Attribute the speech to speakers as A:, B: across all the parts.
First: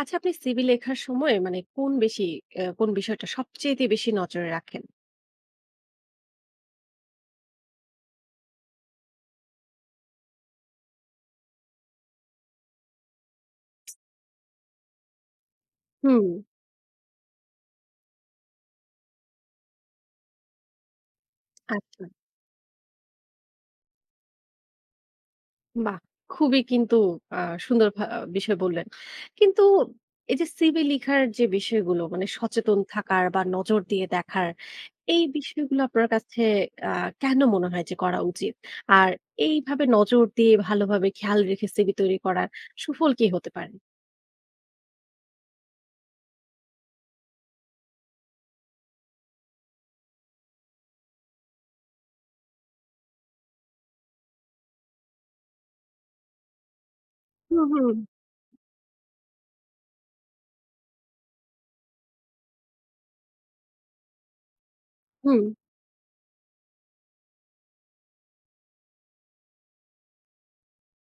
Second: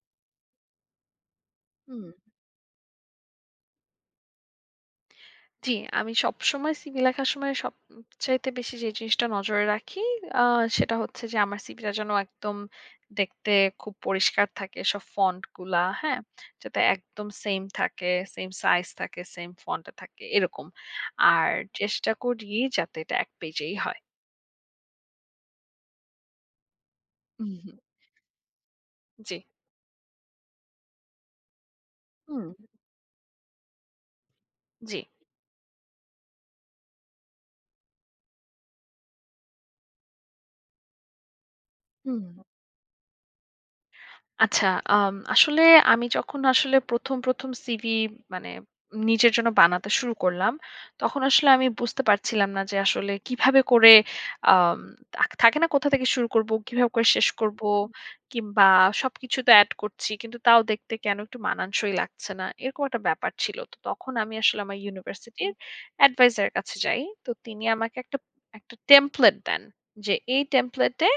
A: আচ্ছা আপনি সিভি লেখার সময় মানে কোন
B: হুম।
A: বেশি অ্যা কোন বিষয়টা সবচাইতে বেশি নজরে রাখেন?
B: জি। আমি সবসময় সিভি লেখার সময় সব উম চাইতে বেশি যে জিনিসটা নজরে রাখি আ সেটা হচ্ছে যে আমার সিভিটা যেন একদম দেখতে খুব পরিষ্কার থাকে সব ফন্ট গুলা, হ্যাঁ?
A: হুম।
B: যাতে একদম সেইম থাকে, সেইম সাইজ থাকে, সেইম ফন্ট এ থাকে এরকম। আর
A: আচ্ছা।
B: চেষ্টা করি যাতে এটা ১ পেজেই হয়।
A: বাহ! খুবই কিন্তু আ
B: উহু।
A: সুন্দর ভা বিষয় বললেন।
B: জি।
A: কিন্তু এই যে সিভি লিখার যে বিষয়গুলো, মানে
B: হুম।
A: সচেতন থাকার বা নজর দিয়ে দেখার।
B: জি।
A: এই বিষয়গুলো আপনার কাছে আ কেন মনে হয় যে করা উচিত? আর এইভাবে নজর দিয়ে ভালোভাবে খেয়াল রেখে সিভি তৈরি
B: হুম।
A: করার সুফল কি হতে পারে?
B: আচ্ছা। আম আসলে আমি যখন আসলে প্রথম, প্রথম সিভি মানে নিজের জন্য বানাতে শুরু করলাম তখন আসলে আমি বুঝতে পারছিলাম না যে আসলে কিভাবে করে আম তা থাকে না কোথা থেকে শুরু করবো? কিভাবে করে শেষ
A: হু,
B: করব?
A: হু।
B: কিংবা সবকিছু তো অ্যাড করছি। কিন্তু তাও দেখতে কেন একটু মানানসই লাগছে না। এরকম একটা ব্যাপার ছিল। তো তখন আমি আসলে আমার
A: হুম।
B: ইউনিভার্সিটির Adviser এর কাছে যাই। তো তিনি আমাকে একটা, একটা টেমপ্লেট দেন। যে এই টেমপ্লেট এ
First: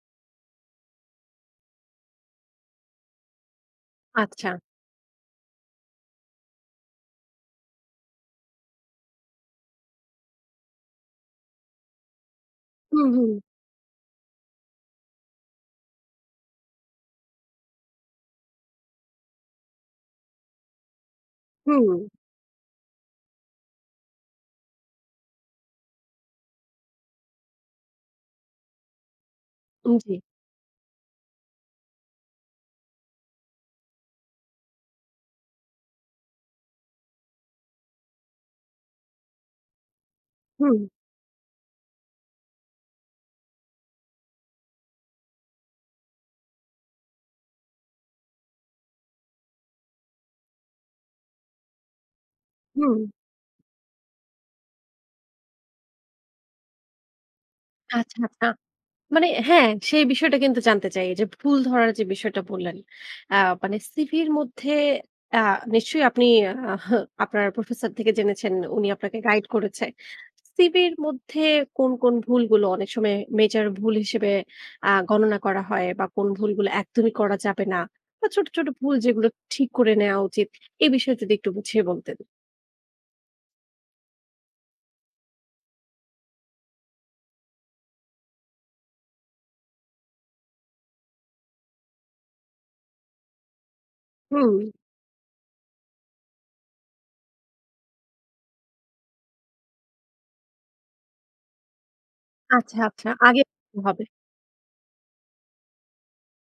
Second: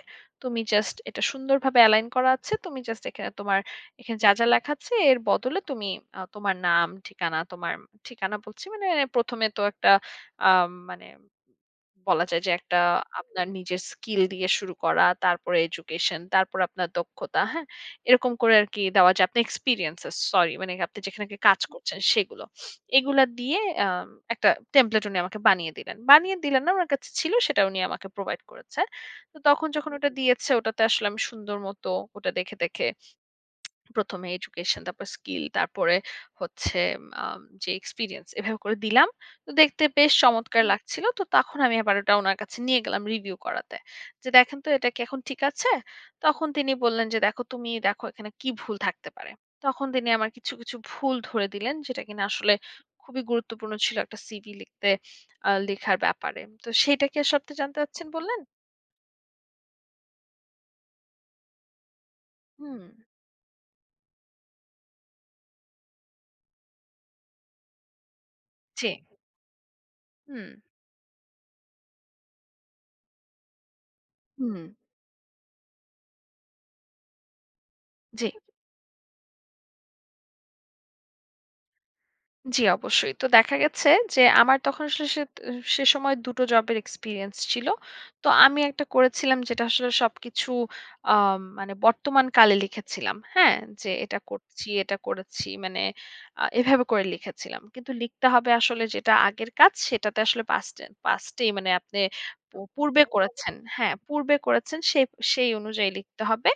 B: তুমি জাস্ট এটা সুন্দরভাবে Align করা আছে। তুমি জাস্ট এখানে তোমার এখানে যা, যা
A: আচ্ছা।
B: লেখা আছে এর বদলে তুমি আ তোমার নাম, ঠিকানা, তোমার ঠিকানা বলছি, মানে প্রথমে তো একটা আ মানে বলা যায় যে একটা
A: হু, হু।
B: আপনার নিজের স্কিল দিয়ে শুরু করা তারপরে এডুকেশন, তারপরে আপনার দক্ষতা হ্যাঁ? এরকম করে আর কি দেওয়া যায় আপনার এক্সপেরিয়েন্সেস। সরি মানে আপনি যেখানে আগে কাজ করছেন
A: হুম।
B: সেগুলো। এগুলা দিয়ে আম একটা টেম্পলেট উনি আমাকে বানিয়ে দিলেন। বানিয়ে দিলেন না ওনার কাছে ছিল সেটা উনি আমাকে Provide করেছে। তো তখন যখন
A: উম
B: ওটা
A: জি।
B: দিয়েছে ওটাতে আসলে আমি সুন্দর মতো ওটা দেখে, দেখে প্রথমে এডুকেশন তারপর স্কিল তারপরে হচ্ছে আম আ যে এক্সপেরিয়েন্স এভাবে করে দিলাম। তো দেখতে বেশ চমৎকার
A: হুম।
B: লাগছিল। তো তখন আমি আবার ওটা ওনার কাছে নিয়ে গেলাম রিভিউ করাতে যে, "দেখেন তো এটা কি এখন ঠিক আছে?" তখন তিনি বললেন যে, "দেখো তুমিই দেখো এখানে কী ভুল থাকতে পারে।" তখন তিনি আমার কিছু, কিছু ভুল ধরে দিলেন। যেটা কিনা আসলে
A: হুম।
B: খুবই গুরুত্বপূর্ণ ছিল একটা সিভি লিখতে আ লেখার ব্যাপারে। তো সেইটা কি আ সবটা জানতে চাচ্ছেন
A: আচ্ছা,
B: বললেন?
A: আচ্ছা। মানে হ্যাঁ, সেই বিষয়টা কিন্তু জানতে চাই। এই যে ভুল ধরার যে বিষয়টা বললেন
B: হুম।
A: অ্যা মানে সিভির মধ্যে অ্যা নিশ্চয়ই আপনি আহ আপনার প্রফেসর থেকে জেনেছেন, উনি
B: জি।
A: আপনাকে গাইড করেছে।
B: হুম।
A: সিভির মধ্যে কোন, কোন ভুলগুলো অনেক সময়ে মেজর ভুল হিসেবে
B: হুম।
A: আ গণনা করা হয়? বা কোন ভুলগুলো একদমই করা যাবে না?
B: জি।
A: বা ছোট, ছোট ভুল যেগুলো ঠিক করে নেওয়া উচিত? এ বিষয়ে যদি একটু বুঝিয়ে বলতেন?
B: জি, অবশ্যই। তো দেখা গেছে যে আমার তখন আসলে সেত আ সে সময় দুটো জবের এক্সপেরিয়েন্স ছিল। তো আমি একটা করেছিলাম যেটা আসলে সবকিছু আ মানে বর্তমান কালে লিখেছিলাম, হ্যাঁ? যে এটা
A: হুম।
B: করছি, এটা করেছি মানে আ এভাবে করে লিখেছিলাম। কিন্তু লিখতে হবে আসলে যেটা আগের কাজ সেটাতে আসলে পাস্টেন পাস্টেই মানে আপনি পূ
A: আচ্ছা,
B: পূর্বে
A: আচ্ছা। আগে
B: করেছেন।
A: [unintelligible]
B: হ্যাঁ,
A: হবে।
B: পূর্বে করেছেন সে সেই অনুযায়ী লিখতে হবে,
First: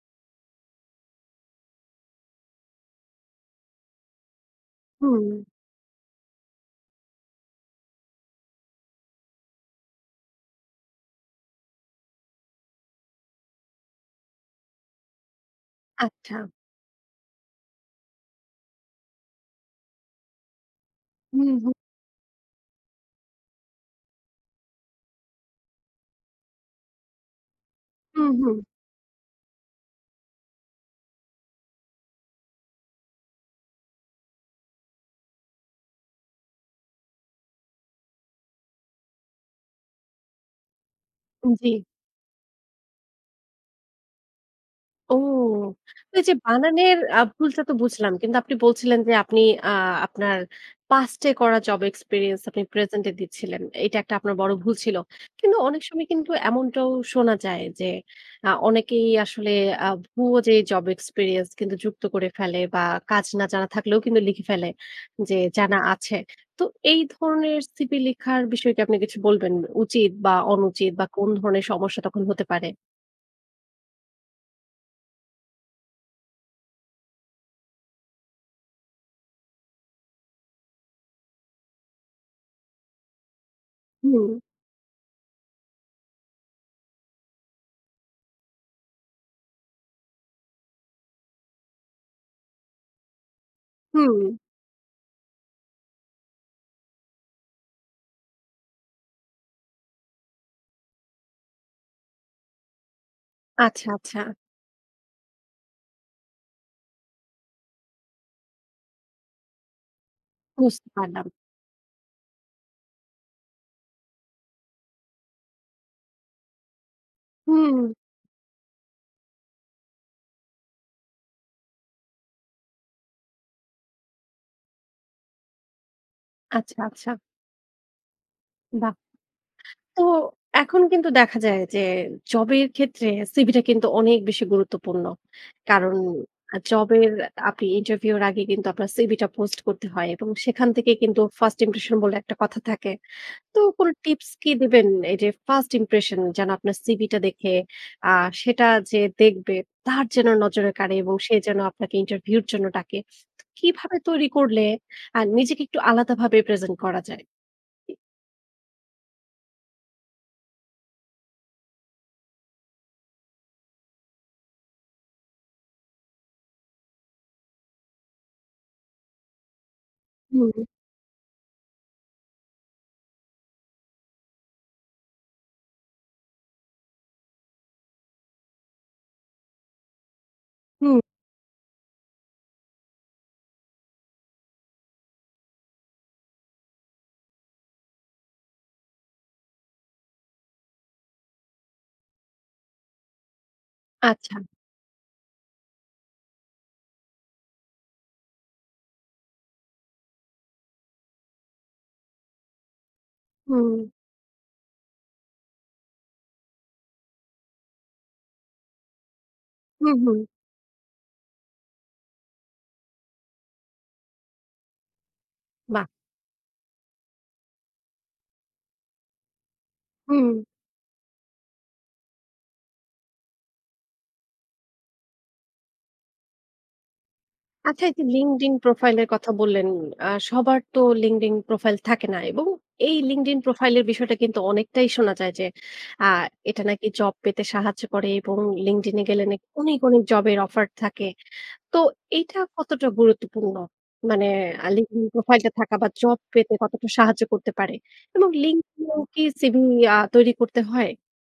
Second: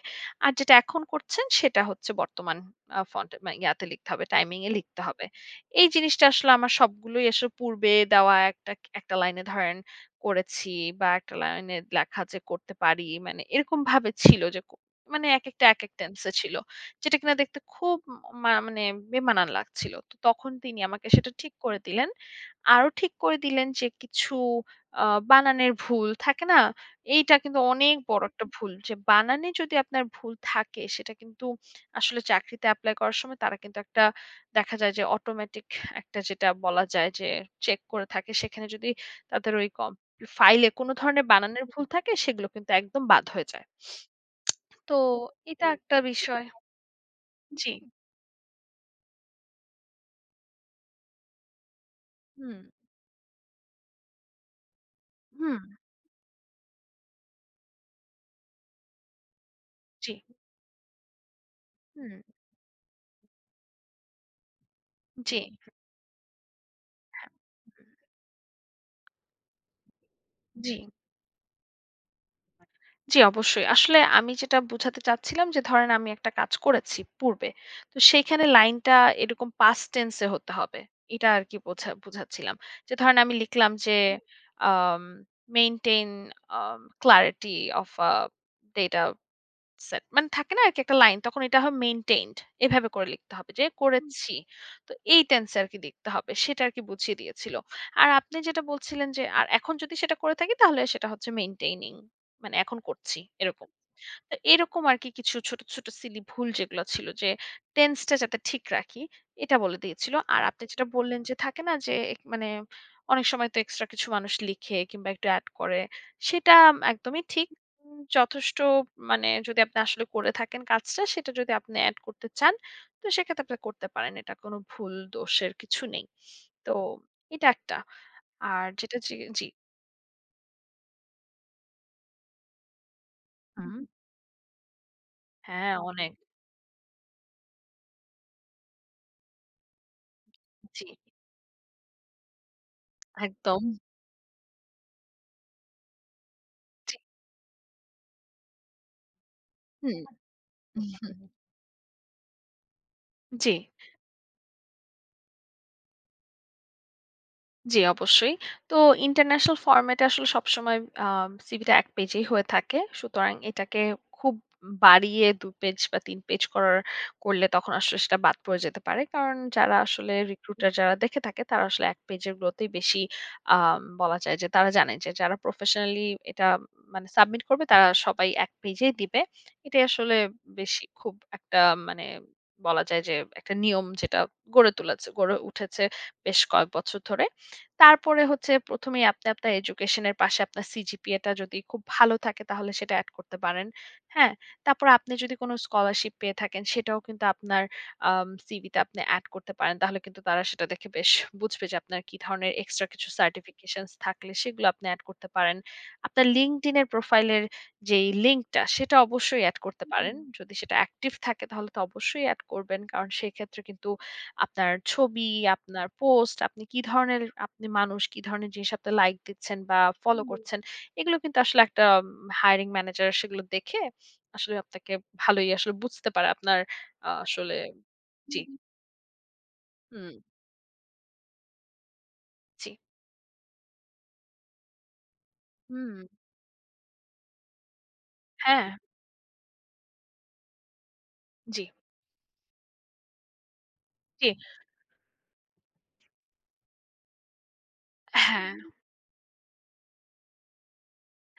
B: আর যেটা এখন করছেন সেটা হচ্ছে বর্তমান আ ফন্টে ম ইয়াতে লিখতে হবে, টাইমিং এ লিখতে হবে।
A: হুম।
B: এই জিনিসটা আসলে আমার সবগুলোই আসলে পূর্বে দেওয়া একটা ক একটা লাইনে ধরেন করেছি বা একটা লাইনে লেখা যে করতে পারি। মানে এরকম ভাবে ছিল যে কো মানে একেকটা একেক টেনসে
A: আচ্ছা।
B: ছিল। যেটা কিনা দেখতে খুব উম মা মানে বেমানান লাগছিল। তো তখন তিনি আমাকে সেটা
A: হুম,
B: ঠিক
A: হু।
B: করে দিলেন। আরো ঠিক করে দিলেন যে কিছু আ বানানের ভুল থাকে না? এইটা কিন্তু অনেক
A: হু,
B: বড় একটা
A: হু।
B: ভুল। যে বানানে যদি আপনার ভুল থাকে সেটা কিন্তু আসলে চাকরিতে এপ্লাই করার সময় তারা কিন্তু একটা দেখা যায় যে অটোমেটিক একটা যেটা বলা যায় যে চেক করে থাকে। সেখানে যদি তাদের ওই কম ই ফাইলে কোনো ধরনের
A: উম
B: বানানের
A: জি।
B: ভুল থাকে, সেগুলো কিন্তু একদম বাদ হয়ে যায়। তো
A: ও!
B: এটা একটা
A: তো এই যে
B: বিষয়।
A: বানানের আব ভুলটা
B: জি।
A: তো বুঝলাম। কিন্তু আপনি বলছিলেন যে আপনি আ আপনার পাস্টে করা জব এক্সপেরিয়েন্স আপনি
B: হুম।
A: প্রেজেন্ট এ দিচ্ছিলেন। এইটা একটা আপনার বড় ভুল ছিল। কিন্তু
B: হুম।
A: অনেক সময় কিন্তু এমনটাও শোনা যায় যে আ অনেকেই আসলে আ
B: জি।
A: ভুয়া যে জব এক্সপেরিয়েন্স কিন্তু যুক্ত
B: হুম।
A: করে ফেলে। বা কাজ না জানা থাকলেও কিন্তু লিখে ফেলে যে
B: জি।
A: জানা আছে। তো এই ধরনের সিভি লিখার বিষয় কি আপনি কিছু বলবেন? উচিত বা
B: জি।
A: অনুচিত বা কোন ধরনের সমস্যা তখন হতে পারে?
B: জি, অবশ্যই। আসলে আমি যেটা বুঝাতে চাচ্ছিলাম যে ধরেন আমি একটা কাজ করেছি পূর্বে। তো সেইখানে লাইনটা এরকম past tense এ হতে হবে। এটা আর কি বোঝা বোঝাচ্ছিলাম। যে ধরেন আমি লিখলাম যে
A: হুম।
B: um maintain um clarity of a data set. মানে থাকে না আরকি একটা লাইন? তখন এটা হয় মেইনটেইনড। এভাবে করে লিখতে হবে যে "করেছি।"
A: হুম।
B: তো এই টেন্স আর কি লিখতে হবে। সেটা আরকি বুঝিয়ে দিয়েছিল। আর আপনি যেটা বলছিলেন যে আর এখন যদি সেটা করে থাকি তাহলে সেটা হচ্ছে মেইনটেইনিং, মানে এখন করছি এরকম।
A: আচ্ছা, আচ্ছা।
B: তো এরকম আরকি কিছু ছোট, ছোট সিলি ভুল যেগুলো ছিল যে টেন্সটা যাতে ঠিক রাখি এটা বলে দিয়েছিল। আর আপনি যেটা
A: বুঝতে
B: বললেন
A: পারলাম।
B: যে থাকে না যে এক মানে অনেক সময় তো এক্সট্রা কিছু মানুষ লিখে কিংবা একটু অ্যাড করে, সেটা একদমই ঠিক।
A: হুম।
B: উম যথেষ্ট মানে যদি আপনি আসলে করে থাকেন কাজটা, সেটা যদি আপনি অ্যাড করতে চান, তো সেক্ষেত্রে আপনি করতে পারেন। এটা কোনো ভুল দোষের কিছু নেই। তো
A: আচ্ছা, আচ্ছা।
B: এটা একটা। আর
A: বাহ!
B: যেটা জি এ জি।
A: তো এখন কিন্তু দেখা যায় যে জবের ক্ষেত্রে সিভিটা
B: হুম।
A: কিন্তু অনেক বেশি গুরুত্বপূর্ণ।
B: হ্যাঁ
A: কারণ
B: অনেক।
A: আ জবের আপনি ইন্টারভিউ এর আগে কিন্তু আপনার সিভি টা পোস্ট করতে হয় এবং সেখান
B: জি।
A: থেকেই কিন্তু first impression বলে একটা কথা থাকে। তো
B: একদম।
A: কোন টিপস কি দিবেন? এই যে first impression যেন আপনার
B: জি।
A: সিভিটা দেখে, আ সেটা যে দেখবে,
B: হুম।
A: তার যেন নজরে কাড়ে এবং সে যেন আপনাকে ইন্টারভিউ এর জন্য ডাকে।
B: জি।
A: কিভাবে তৈরি করলে আ নিজেকে একটু আলাদাভাবে প্রেজেন্ট করা যায়?
B: জি, অবশ্যই। তো ইন্টারন্যাশনাল ফরম্যাটে আসলে সবসময় আ সিভি টা ১ পেজেই হয়ে থাকে। সুতরাং এইটাকে খুব বাড়িয়ে ২ পেজ বা ৩ পেজ করার করলে তখন আসলে সেটা বাদ পড়ে যেতে পারে। কারণ যারা আসলে
A: হুম।
B: recruiter যারা দেখে থাকে, তারা আসলে ১ পেজের গুলোতেই বেশি আম বলা যায় যে তারা জানে যে যারা প্রফেশনালি এটা মানে সাবমিট করবে তারা সবাই ১ পেজেই দিবে। এটাই আসলে বেশি
A: হুম।
B: খুব একটা মানে বলা যায় যে একটা নিয়ম যেটা গড়ে তুলেছে গড়ে উঠেছে বেশ কয়েক বছর ধরে। তারপরে হচ্ছে প্রথমেই আপনি আপনার এজুকেশনের পাশে আপনার সিজিপিএ টা যদি খুব ভালো থাকে তাহলে সেটা অ্যাড করতে পারেন, হ্যাঁ?
A: আচ্ছা।
B: তারপর আপনি যদি কোন স্কলারশিপ পেয়ে থাকেন সেটাও কিন্তু আপনার আম সিভি তে আপনি অ্যাড করতে পারেন। তাহলে কিন্তু তারা সেটা দেখে বেশ বুঝবে যে আপনার কি ধরনের এক্সট্রা কিছু
A: হুম।
B: certifications থাকলে সেগুলো আপনি অ্যাড করতে পারেন। আপনার Linkedin এর প্রোফাইলের যেই লিঙ্ক টা, সেটা অবশ্যই অ্যাড করতে
A: হু,
B: পারেন।
A: হু।
B: যদি সেটা অ্যাক্টিভ থাকে তাহলে তো অবশ্যই অ্যাড করবেন। কারণ সেক্ষেত্রে কিন্তু আপনার ছবি,
A: বাহ!
B: আপনার পোস্ট, আপনি কি ধরনের আপনি মানুষ, কি ধরনের জিনিসে আপনি লাইক দিচ্ছেন বা ফলো
A: হুম।
B: করছেন, এগুলো কিন্তু আসলে একটা hiring manager সেগুলো দেখে আসলে আপনাকে ভালোই আসলে বুঝতে পারে আপনার আ আসলে
A: আচ্ছা এই যে
B: জি।
A: Linkedin প্রোফাইল এর কথা বললেন। আ
B: হুম।
A: সবার তো Linkedin প্রোফাইল থাকে না এবং
B: জি।
A: এই Linkedin প্রোফাইল এর বিষয়টা কিন্তু অনেকটাই শোনা যায় যে আ
B: হুম।
A: এটা নাকি জব পেতে সাহায্য করে এবং
B: হ্যাঁ।
A: Linkedin এ গেলে নাকি অনেক, অনেক জব এর অফার থাকে।
B: জি।
A: তো এইটা কতটা গুরুত্বপূর্ণ? মানে
B: জি।
A: আ Linkedin প্রোফাইল টা থাকা বা জব পেতে কতটা সাহায্য করতে পারে? এবং
B: হ্যাঁ।
A: Linkedin এও কি সিভি আ তৈরি করতে হয়?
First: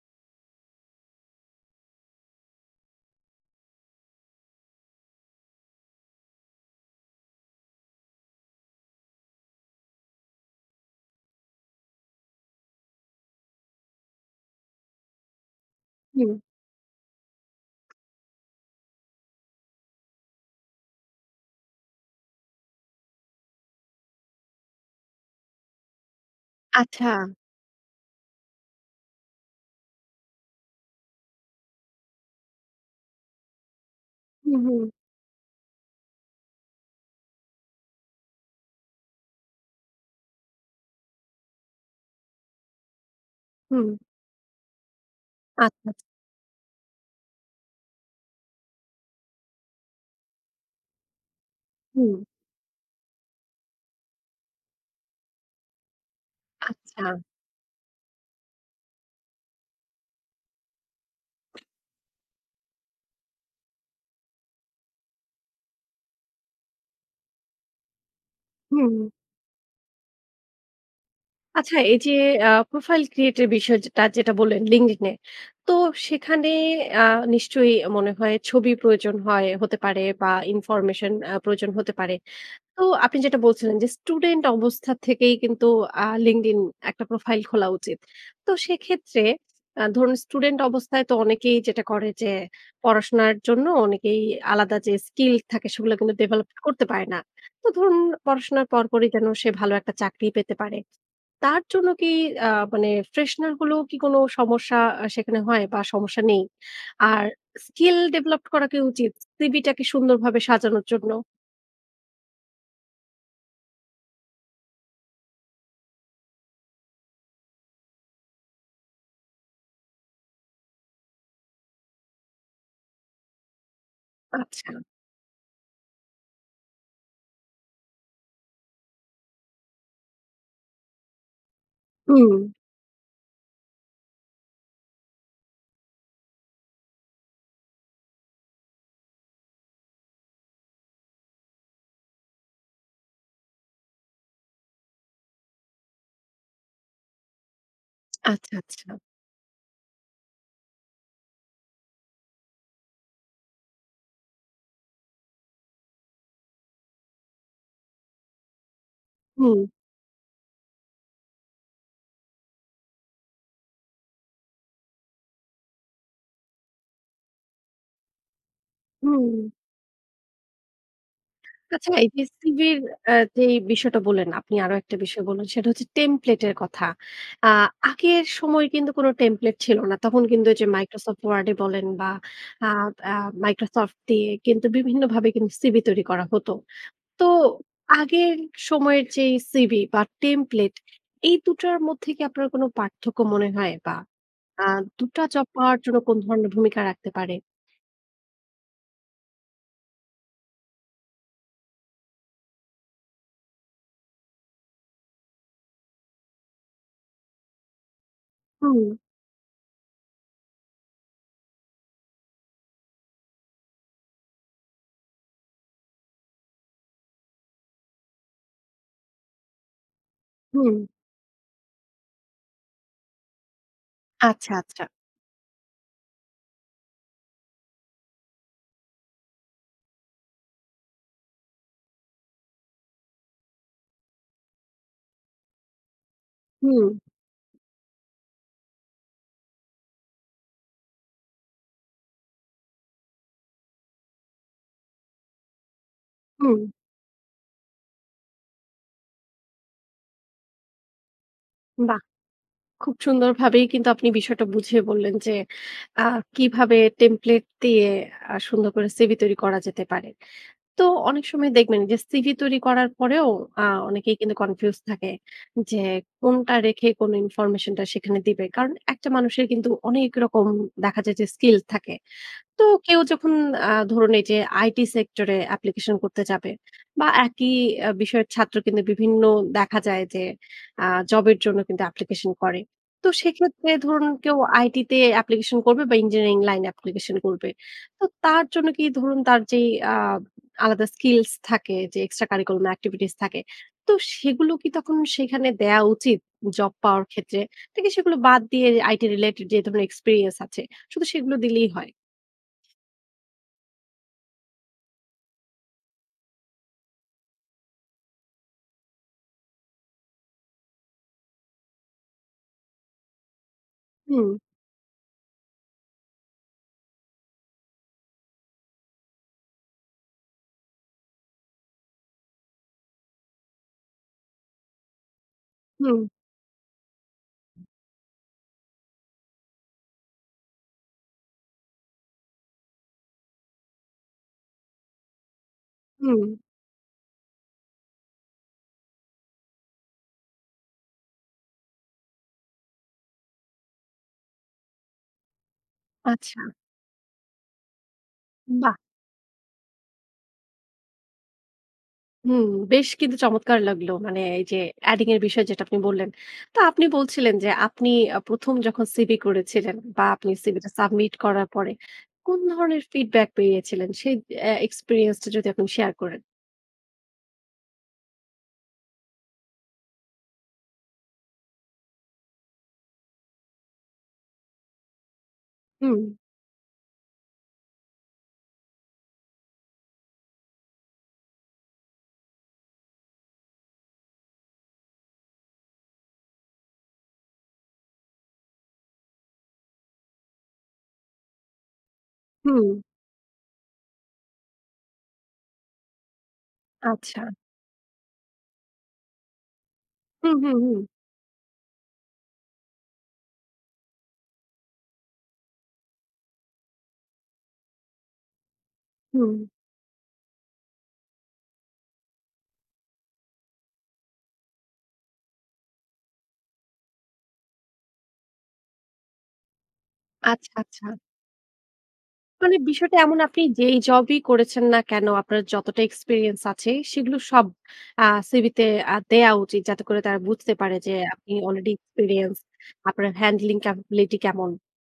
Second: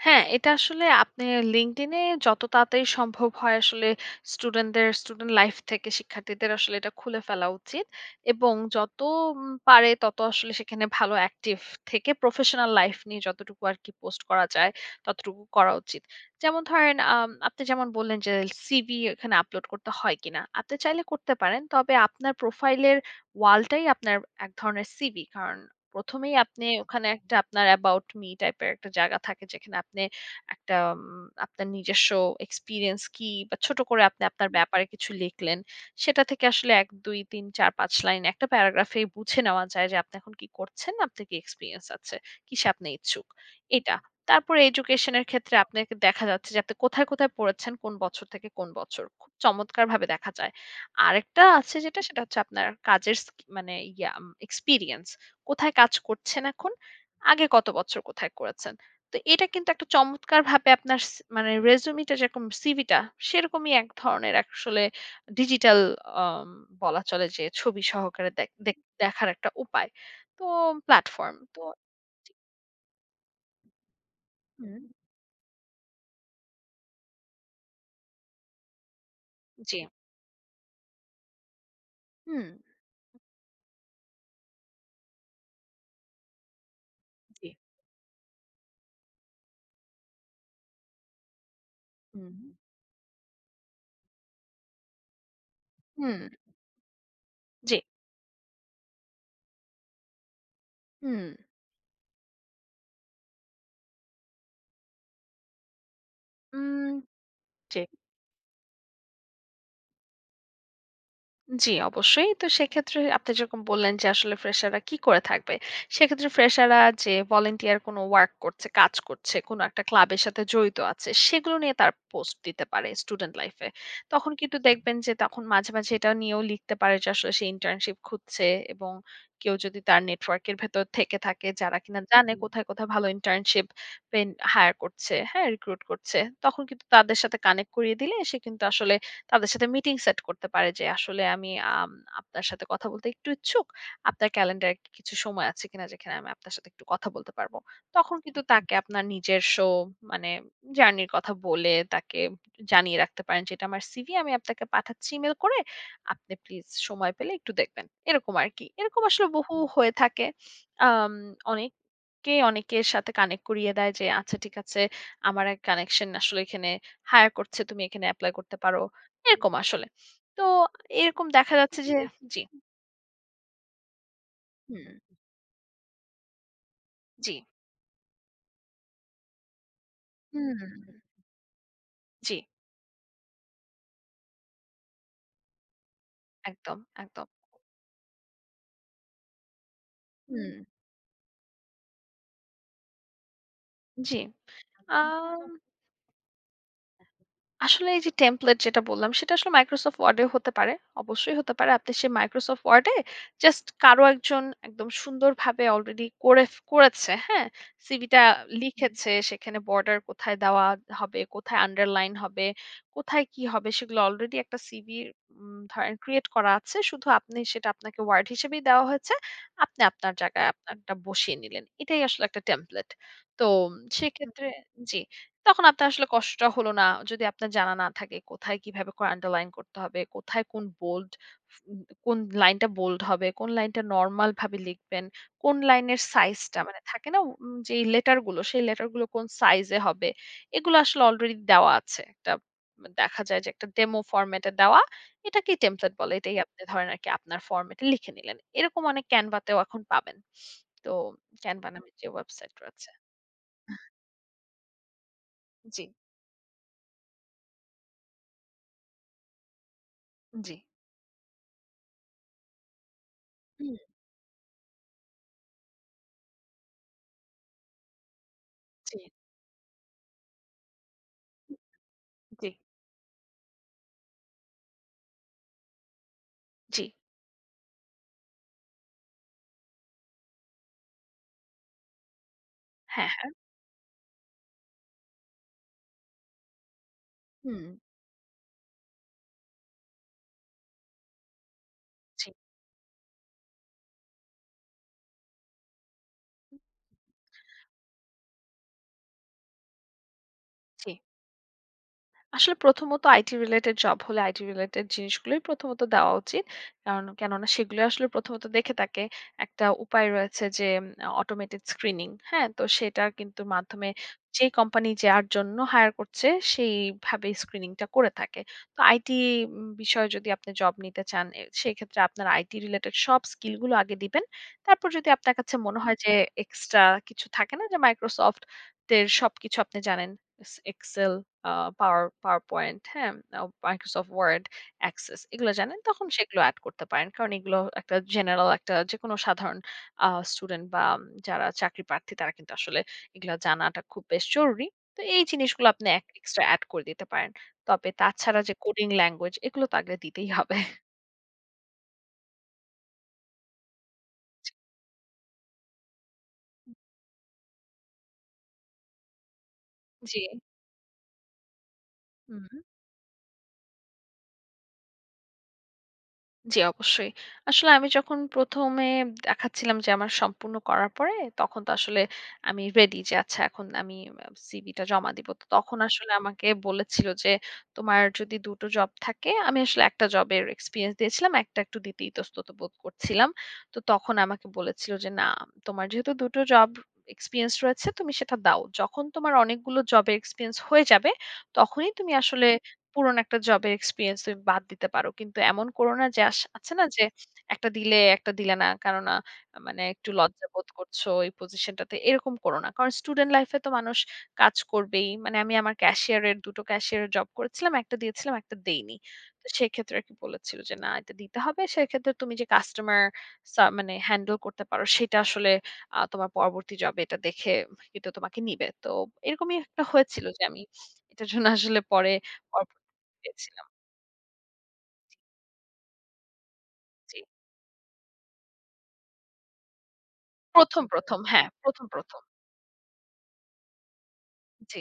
B: হ্যাঁ, এটা আসলে আপনে LinkedIn এ যত তাড়াতাড়ি সম্ভব হয় আসলে স্টুডেন্টদের স্টুডেন্ট লাইফ থেকে শিক্ষার্থীদের আসলে এটা খুলে ফেলা উচিত। এবং যত উম পারে তত আসলে সেখানে ভালো অ্যাক্টিভ থেকে প্রফেশনাল লাইফ নিয়ে যতটুকু আরকি পোস্ট করা যায়, ততটুকু করা উচিত।
A: হুম।
B: যেমন ধরেন আম আপনি যেমন বললেন যে "সিভি এখানে আপলোড করতে হয় কিনা?", আপনি চাইলে করতে পারেন। তবে আপনার প্রোফাইলের ওয়ালটাই আপনার এক ধরনের সিভি, কারণ প্রথমেই আপনি ওখানে
A: আচ্ছা।
B: একটা আপনার 'অ্যাবাউট মি' টাইপের একটা জায়গা থাকে যেখানে আপনি একটা উম আপনার নিজস্ব এক্সপেরিয়েন্স কি? বা ছোট করে আপনি আপনার
A: হুম,
B: ব্যাপারে
A: হুম।
B: কিছু লিখলেন। সেটা থেকে আসলে ১, ২, ৩, ৪, ৫ লাইন একটা প্যারাগ্রাফেই বুঝে নেওয়া যায় যে আপনি এখন কী করছেন? আপনার কি এক্সপেরিয়েন্স আছে? কিসে আপনি ইচ্ছুক?
A: হুম।
B: এটা। তারপরে এডুকেশন এর ক্ষেত্রে
A: আচ্ছা, আচ্ছা
B: আপনাকে দেখা যাচ্ছে যে আপনি কোথায় কোথায় পড়েছেন? কোন বছর থেকে কোন বছর? খুব চমৎকারভাবে দেখা যায়। আরেকটা আছে যেটা
A: হুম।
B: সেটা হচ্ছে আপনার কাজের স্কি মানে ইয়া উম এক্সপেরিয়েন্স- কোথায় কাজ করছেন এখন?
A: আচ্ছা।
B: আগে কত বছর কোথায় করেছেন? তো এটা কিন্তু একটা চমৎকারভাবে আপনার সি মানে resume টা যেরকম সিভি টা সেরকমই এক ধরনের এক আসলে ডিজিটাল আম বলা চলে যে ছবি সহকারে দেখ দেক
A: হুম।
B: দেখার একটা উপায়। তো প্ল্যাটফর্ম তো
A: আচ্ছা এই যে
B: জি।
A: আ profile create এর বিষয় যেটা, যেটা বললেন
B: হুম।
A: LinkedIn এ। তো সেখানে আ নিশ্চয়ই মনে হয় ছবি প্রয়োজন হয়, হতে
B: জি।
A: পারে বা information আ প্রয়োজন হতে পারে।
B: হুম।
A: তো আপনি যেটা বলছিলেন যে স্টুডেন্ট অবস্থা থেকেই কিন্তু আ LinkedIn একটা প্রোফাইল
B: জি।
A: খোলা উচিত। তো সেক্ষেত্রে অ্যা ধরুন স্টুডেন্ট অবস্থায় তো অনেকেই যেটা করে যে
B: হুম।
A: পড়াশোনার জন্য অনেকেই আলাদা যে স্কিল থাকে সেগুলো কিন্তু
B: হুম।
A: ডেভেলপ করতে পারে না। তো
B: জি।
A: ধরুন পড়াশোনার পরপরই যেন সে ভালো একটা চাকরি পেতে পারে।
B: হুম।
A: তার জন্য কি আ মানে fresher গুলো কি কোন সমস্যা সেখানে হয় বা সমস্যা নেই?
B: উম
A: আর
B: জি।
A: skill developed করা কি উচিত, CV টা কে সুন্দরভাবে সাজানোর জন্য?
B: জি অবশ্যই। তো সেক্ষেত্রে আপনি যেরকম বললেন যে আসলে fresher রা কি করে থাকবে? সেক্ষেত্রে fresher রা যে volunteer কোনো work করছে, কাজ করছে, কোনো একটা ক্লাবের সাথে জড়িত আছে, সেগুলো নিয়ে তারা পোস্ট দিতে পারে student life এ। তখন কিন্তু
A: আচ্ছা।
B: দেখবেন যে তখন মাঝে, মাঝে এটা নিয়েও লিখতে পারে যে আসলে সে internship খুঁজছে এবং কেউ যদি তার নেটওয়ার্কের ভেতর থেকে থাকে যারা কিনা জানে
A: হুম।
B: কোথায়, কোথায় ভালো internship পেন হায়ার করছে, হ্যাঁ? recruit করছে, তখন কিন্তু তাদের সাথে connect করিয়ে দিলে সে কিন্তু আসলে তাদের সাথে মিটিং সেট করতে পারে যে আসলে, "আমি আম আপনার সাথে কথা বলতে একটু ইচ্ছুক, আপনার ক্যালেন্ডারে কি কিছু সময় আছে কিনা যেখানে আমি আপনার সাথে একটু কথা বলতে পারবো?", তখন কিন্তু
A: আচ্ছা,
B: তাকে
A: আচ্ছা।
B: আপনার নিজস্ব মানে journey -র কথা বলে তাকে জানিয়ে রাখতে পারেন যে, "এটা আমার CV, আমি আপনাকে পাঠাচ্ছি ইমেইল করে। আপনি প্লিজ সময় পেলে একটু দেখবেন।" এরকম আরকি। এরকম আসলে বহু
A: হুম।
B: হয়ে থাকে। আম অনেককে অনেকের সাথে connect করিয়ে দেয় যে, "আচ্ছা ঠিক আছে, আমার এক connection টা আসলে এখানে hire করছে, তুমি এখানে এপ্লাই করতে পারো",
A: হুম।
B: এরকম আসলে। তো এরকম দেখা যাচ্ছে
A: আচ্ছা
B: যে
A: এই যে
B: জি।
A: CV -র আ যেই বিষয়টা বললেন, আপনি আরো একটা
B: হুম।
A: বিষয় বললেন সেটা হচ্ছে template এর কথা।
B: জি।
A: আ আগের সময় কিন্তু কোন template ছিল না। তখন কিন্তু এই যে
B: হুম।
A: Microsoft WORD এ বলেন বা
B: জি।
A: আ আ Microsoft দিয়ে কিন্তু বিভিন্নভাবে কিন্তু CV তৈরি করা হত।
B: একদম,
A: তো
B: একদম।
A: আগের সময়ের যেই CV বা
B: হুম।
A: template এই দুটার মধ্যে কি আপনার কোন পার্থক্য মনে হয়? বা
B: জি।
A: আ দুটা
B: আম
A: জব পাওয়ার জন্য কোন ধরনের ভূমিকা রাখতে পারে?
B: আসলে এই যে template যেটা বললাম সেটা আসলে Microsoft WORD এও হতে পারে। অবশ্যই হতে পারে। আপনি সে Microsoft WORD এ জাস্ট কারো একজন একদম সুন্দরভাবে অলরেডি করে ফে করেছে হ্যাঁ? সিভি টা
A: হুম।
B: লিখেছে সেখানে বর্ডার কোথায় দেওয়া ত হবে? কোথায় আন্ডারলাইন হবে? কোথায় কি হবে সেগুলা অলরেডি একটা CV উম ধরেন create করা আছে, শুধু আপনি সেটা আপনাকে WORD হিসেবেই দেওয়া হয়েছে, আপনি আপনার জায়গায়
A: হুম।
B: আপানারটা বসিয়ে নিলেন। এটাই আসলে একটা template তো সেক্ষেত্রে
A: আচ্ছা, আচ্ছা।
B: জি, তখন আপনার আসলে কষ্ট হলো না যদি আপনার জানা না থাকে কোথায়, কীভাবে করে আন্ডারলাইন করতে হবে? কোথায় কোন bold ফ কোন লাইনটা bold হবে? কোন লাইনটা নরমাল ভাবে লিখবেন? কোন লাইনের সাইজ টা মানে
A: হুম।
B: থাকে না উম যে লেটারগুলো সেই লেটারগুলো কোন সাইজ এ হবে? এগুলো আসলে অলরেডি দেওয়া আছে। একটা ত দেখা যায় যে একটা demo format এ দেওয়া। এটাকেই template বলে। এটাই আপনি
A: হুম।
B: ধরেন আর কি আপনার ফরম্যাটে লিখে নিলেন। এরকম অনেক Canva তেও এখন পাবেন। তো Canva নামের
A: বাহ!
B: যে ওয়েবসাইট রয়েছে।
A: খুব সুন্দরভাবেই কিন্তু আপনি বিষয়টা বুঝিয়ে বললেন যে
B: জি।
A: আ কিভাবে template দিয়ে আ সুন্দর করে CV তৈরি করা যেতে পারে।
B: জি।
A: তো অনেক সময় দেখবেন যে সিভি তৈরি করার পরেও আ
B: হুম।
A: অনেকেই কিন্তু confuse থাকে যে কোনটা রেখে কোন information টা সেখানে দিবে? কারণ
B: জি।
A: একটা মানুষের কিন্তু অনেক রকম দেখা যায় যে স্কিল থাকে।
B: জি।
A: তো কেউ যখন আ ধরুন এই যে IT sector এ application করতে যাবে,
B: জি।
A: বা একই আ বিষয়ের ছাত্র কিন্তু বিভিন্ন দেখা যায় যে আ জব এর জন্য কিন্তু application করে। তো
B: হ্যাঁ, হ্যাঁ।
A: সেক্ষেত্রে ধরুন কেউ IT তে application করবে বা ইঞ্জিনিয়ারিং লাইনে application করবে।
B: হুম।
A: তো তার জন্য কি ধরুন তার যে আব আলাদা স্কিলস থাকে যে extra
B: জি।
A: curriculum activities থাকে। তো সেগুলো কি তখন সেখানে দেয়া উচিত? জব পাওয়ার ক্ষেত্রে? নাকি সেগুলো বাদ দিয়ে IT related যেহেতু আমার experience আছে
B: জি।
A: শুধু সেগুলো দিলেই হয়?
B: আসলে প্রথমত IT related job হলে IT related জিনিসগুলোই প্রথমত দেওয়া উচিত। কারন কেননা সেগুলোই আসলে প্রথমত দেখে থাকে একটা উপায় রয়েছে যে উম automated screening হ্যাঁ? তো সেটার কিন্তু মাধ্যমে
A: হুম।
B: যে কোম্পানি যার জন্য hire করছে, সেইভাবে screening টা করে থাকে। তো IT উম বিষয়ে যদি আপনি জব নিতে চান, এ সেক্ষেত্রে আপনার IT related সব স্কিল গুলো আগে দিবেন। তারপর যদি আপনার কাছে মনে হয়
A: হুম।
B: যে এক্সট্রা কিছু থাকে না যে Microsoft এর সবকিছু আপনি জানেন। এস এক্সেল, আ পাওয়ার পাওয়ার পয়েন্ট, হ্যাঁ? অও Microsoft WORD, ACCESS, এগুলো জানেন তখন
A: হুম।
B: সেগুলো অ্যাড করতে পারেন। কারণ এগুলো একটা জেনারেল একটা যেকোনো সাধারণ আ স্টুডেন্ট বা আম যারা চাকরিপ্রার্থী তারা কিন্তু আসলে এগুলা জানাটা খুব বেশ জরুরি। তো এই জিনিসগুলো আপনি এক
A: আচ্ছা।
B: এক্সট্রা এড করে দিতে পারেন। তবে তাছাড়া যে
A: বাহ!
B: coding language এগুলো তো আগে দিতেই হবে।
A: হুম। বেশ কিন্তু চমৎকার লাগলো। মানে এই
B: জি।
A: যে adding এর বিষয় যেটা আপনি বললেন। তো
B: হু।
A: আপনি বলছিলেন যে আপনি আ প্রথম যখন সিভি করেছিলেন বা আপনি
B: জি।
A: সিভি টা সাবমিট করার পরে
B: হু
A: কোন
B: হুম।
A: ধরনের ফিডব্যাক পেয়েছিলেন? সেই এ্যা এক্সপেরিয়েন্স টা যদি এখন শেয়ার করেন।
B: জি অবশ্যই। আসলে আমি যখন প্রথমে দেখাচ্ছিলাম যে আমার সম্পূর্ণ করার পরে তখন তো আসলে আমি রেডি যে আচ্ছা এখন আমি আ সিভি টা জমা দিব। তো তখন
A: হুম।
B: আসলে আমাকে বলেছিল যে তোমার যদি দুটো জব থাকে আমি আসলে একটা জবের এক্সপেরিয়েন্স দিয়েছিলাম, একটা একটু দিতে ইতস্তত বোধ করছিলাম। তো তখন আমাকে বলেছিল যে "না তোমার যেহেতু দুটো জব এক্সপেরিয়েন্স রয়েছে তুমি সেটা দাও। যখন তোমার অনেকগুলো জবে এক্সপেরিয়েন্স হয়ে যাবে। তখনই তুমি আসলে
A: হুম।
B: পুরনো একটা জবের এক্সপেরিয়েন্স তুমি বাদ দিতে পারো। কিন্তু এমন করো না, যে আস আছে না যে?
A: আচ্ছা।
B: একটা দিলে, একটা দিলে না। কেননা আ মানে একটু
A: হু,
B: লজ্জা
A: হু,
B: বোধ
A: হু।
B: করছ এই পজিশন টাতে, এরকম করো না। কারণ স্টুডেন্ট লাইফ এ তো মানুষ কাজ করবেই।" মানে আমি আমার ক্যাশিয়ার এর দুটো ক্যাশিয়ার এর জব করেছিলাম। একটা দিয়েছিলাম, একটা দেইনি।
A: হুম।
B: তো সেক্ষেত্রে আর কি বলেছিল যে "না এটা দিতে হবে। সেক্ষেত্রে তুমি যে কাস্টমার সা মানে হ্যান্ডেল করতে পারো সেটা আসলে আ তোমার পরবর্তী জবে এটা দেখে এটা তোমাকে নিবে।" তো এরকমই একটা হয়েছিল যে
A: আচ্ছা,
B: আমি
A: আচ্ছা।
B: এটার জন্য আসলে পরে
A: মানে বিষয়টা এমন
B: [unintelligible]
A: আপনি
B: ছিলাম।
A: যেই জবই করেছেন না কেন, আপনার যতটা এক্সপেরিয়েন্স আছে সেগুলো
B: জি।
A: সব আ সিভি তে আ দেয়া উচিত। যাতে করে তারা বুঝতে পারে
B: প্রথম,
A: যে
B: প্রথম।
A: আপনি
B: হ্যাঁ
A: আলরেডি
B: প্রথম, প্রথম।
A: এক্সপেরিয়েন্স, আপনার হ্যান্ডলিং ক্যাপাবিলিটি কেমন?
B: জি।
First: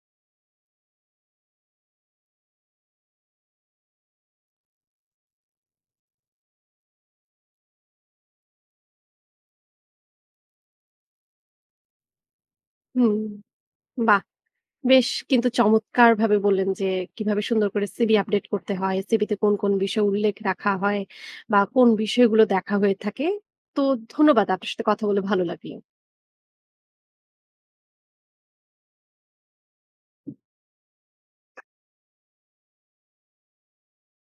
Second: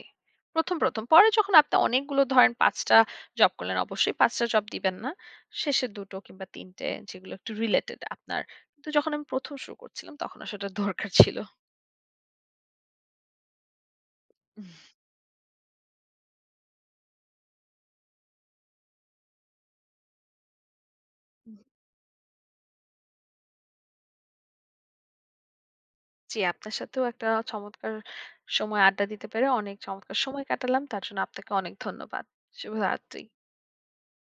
B: প্রথম, প্রথম। পরে যখন আপনি অনেকগুলো ধরেন ৫ টা জব করলেন, অবশ্যই ৫ টা জব দিবেন না। শেষের ২ টো কিংবা ৩ টে, যেগুলো একটু রিলেটেড আপনার। কিন্তু যখন আমি প্রথম শুরু করছিলাম তখন আসলে দরকার ছিল।
A: হুম। বাহ! বেশ কিন্তু চমৎকারভাবে বললেন যে কিভাবে সুন্দর করে সিভি আপডেট করতে হয়? সিভি তে কোন, কোন বিষয় উল্লেখ রাখা হয়?
B: হু।
A: বা কোন বিষয়গুলো দেখা হয়ে থাকে? তো ধন্যবাদ। আপনার সাথে কথা বলে ভালো লাগলো।
B: জি আপনার সাথেও একটা চমৎকার সময় আড্ডা দিতে পেরে অনেক চমৎকার সময় কাটালাম। তার জন্য আপনাকে অনেক ধন্যবাদ। শুভ রাত্রি।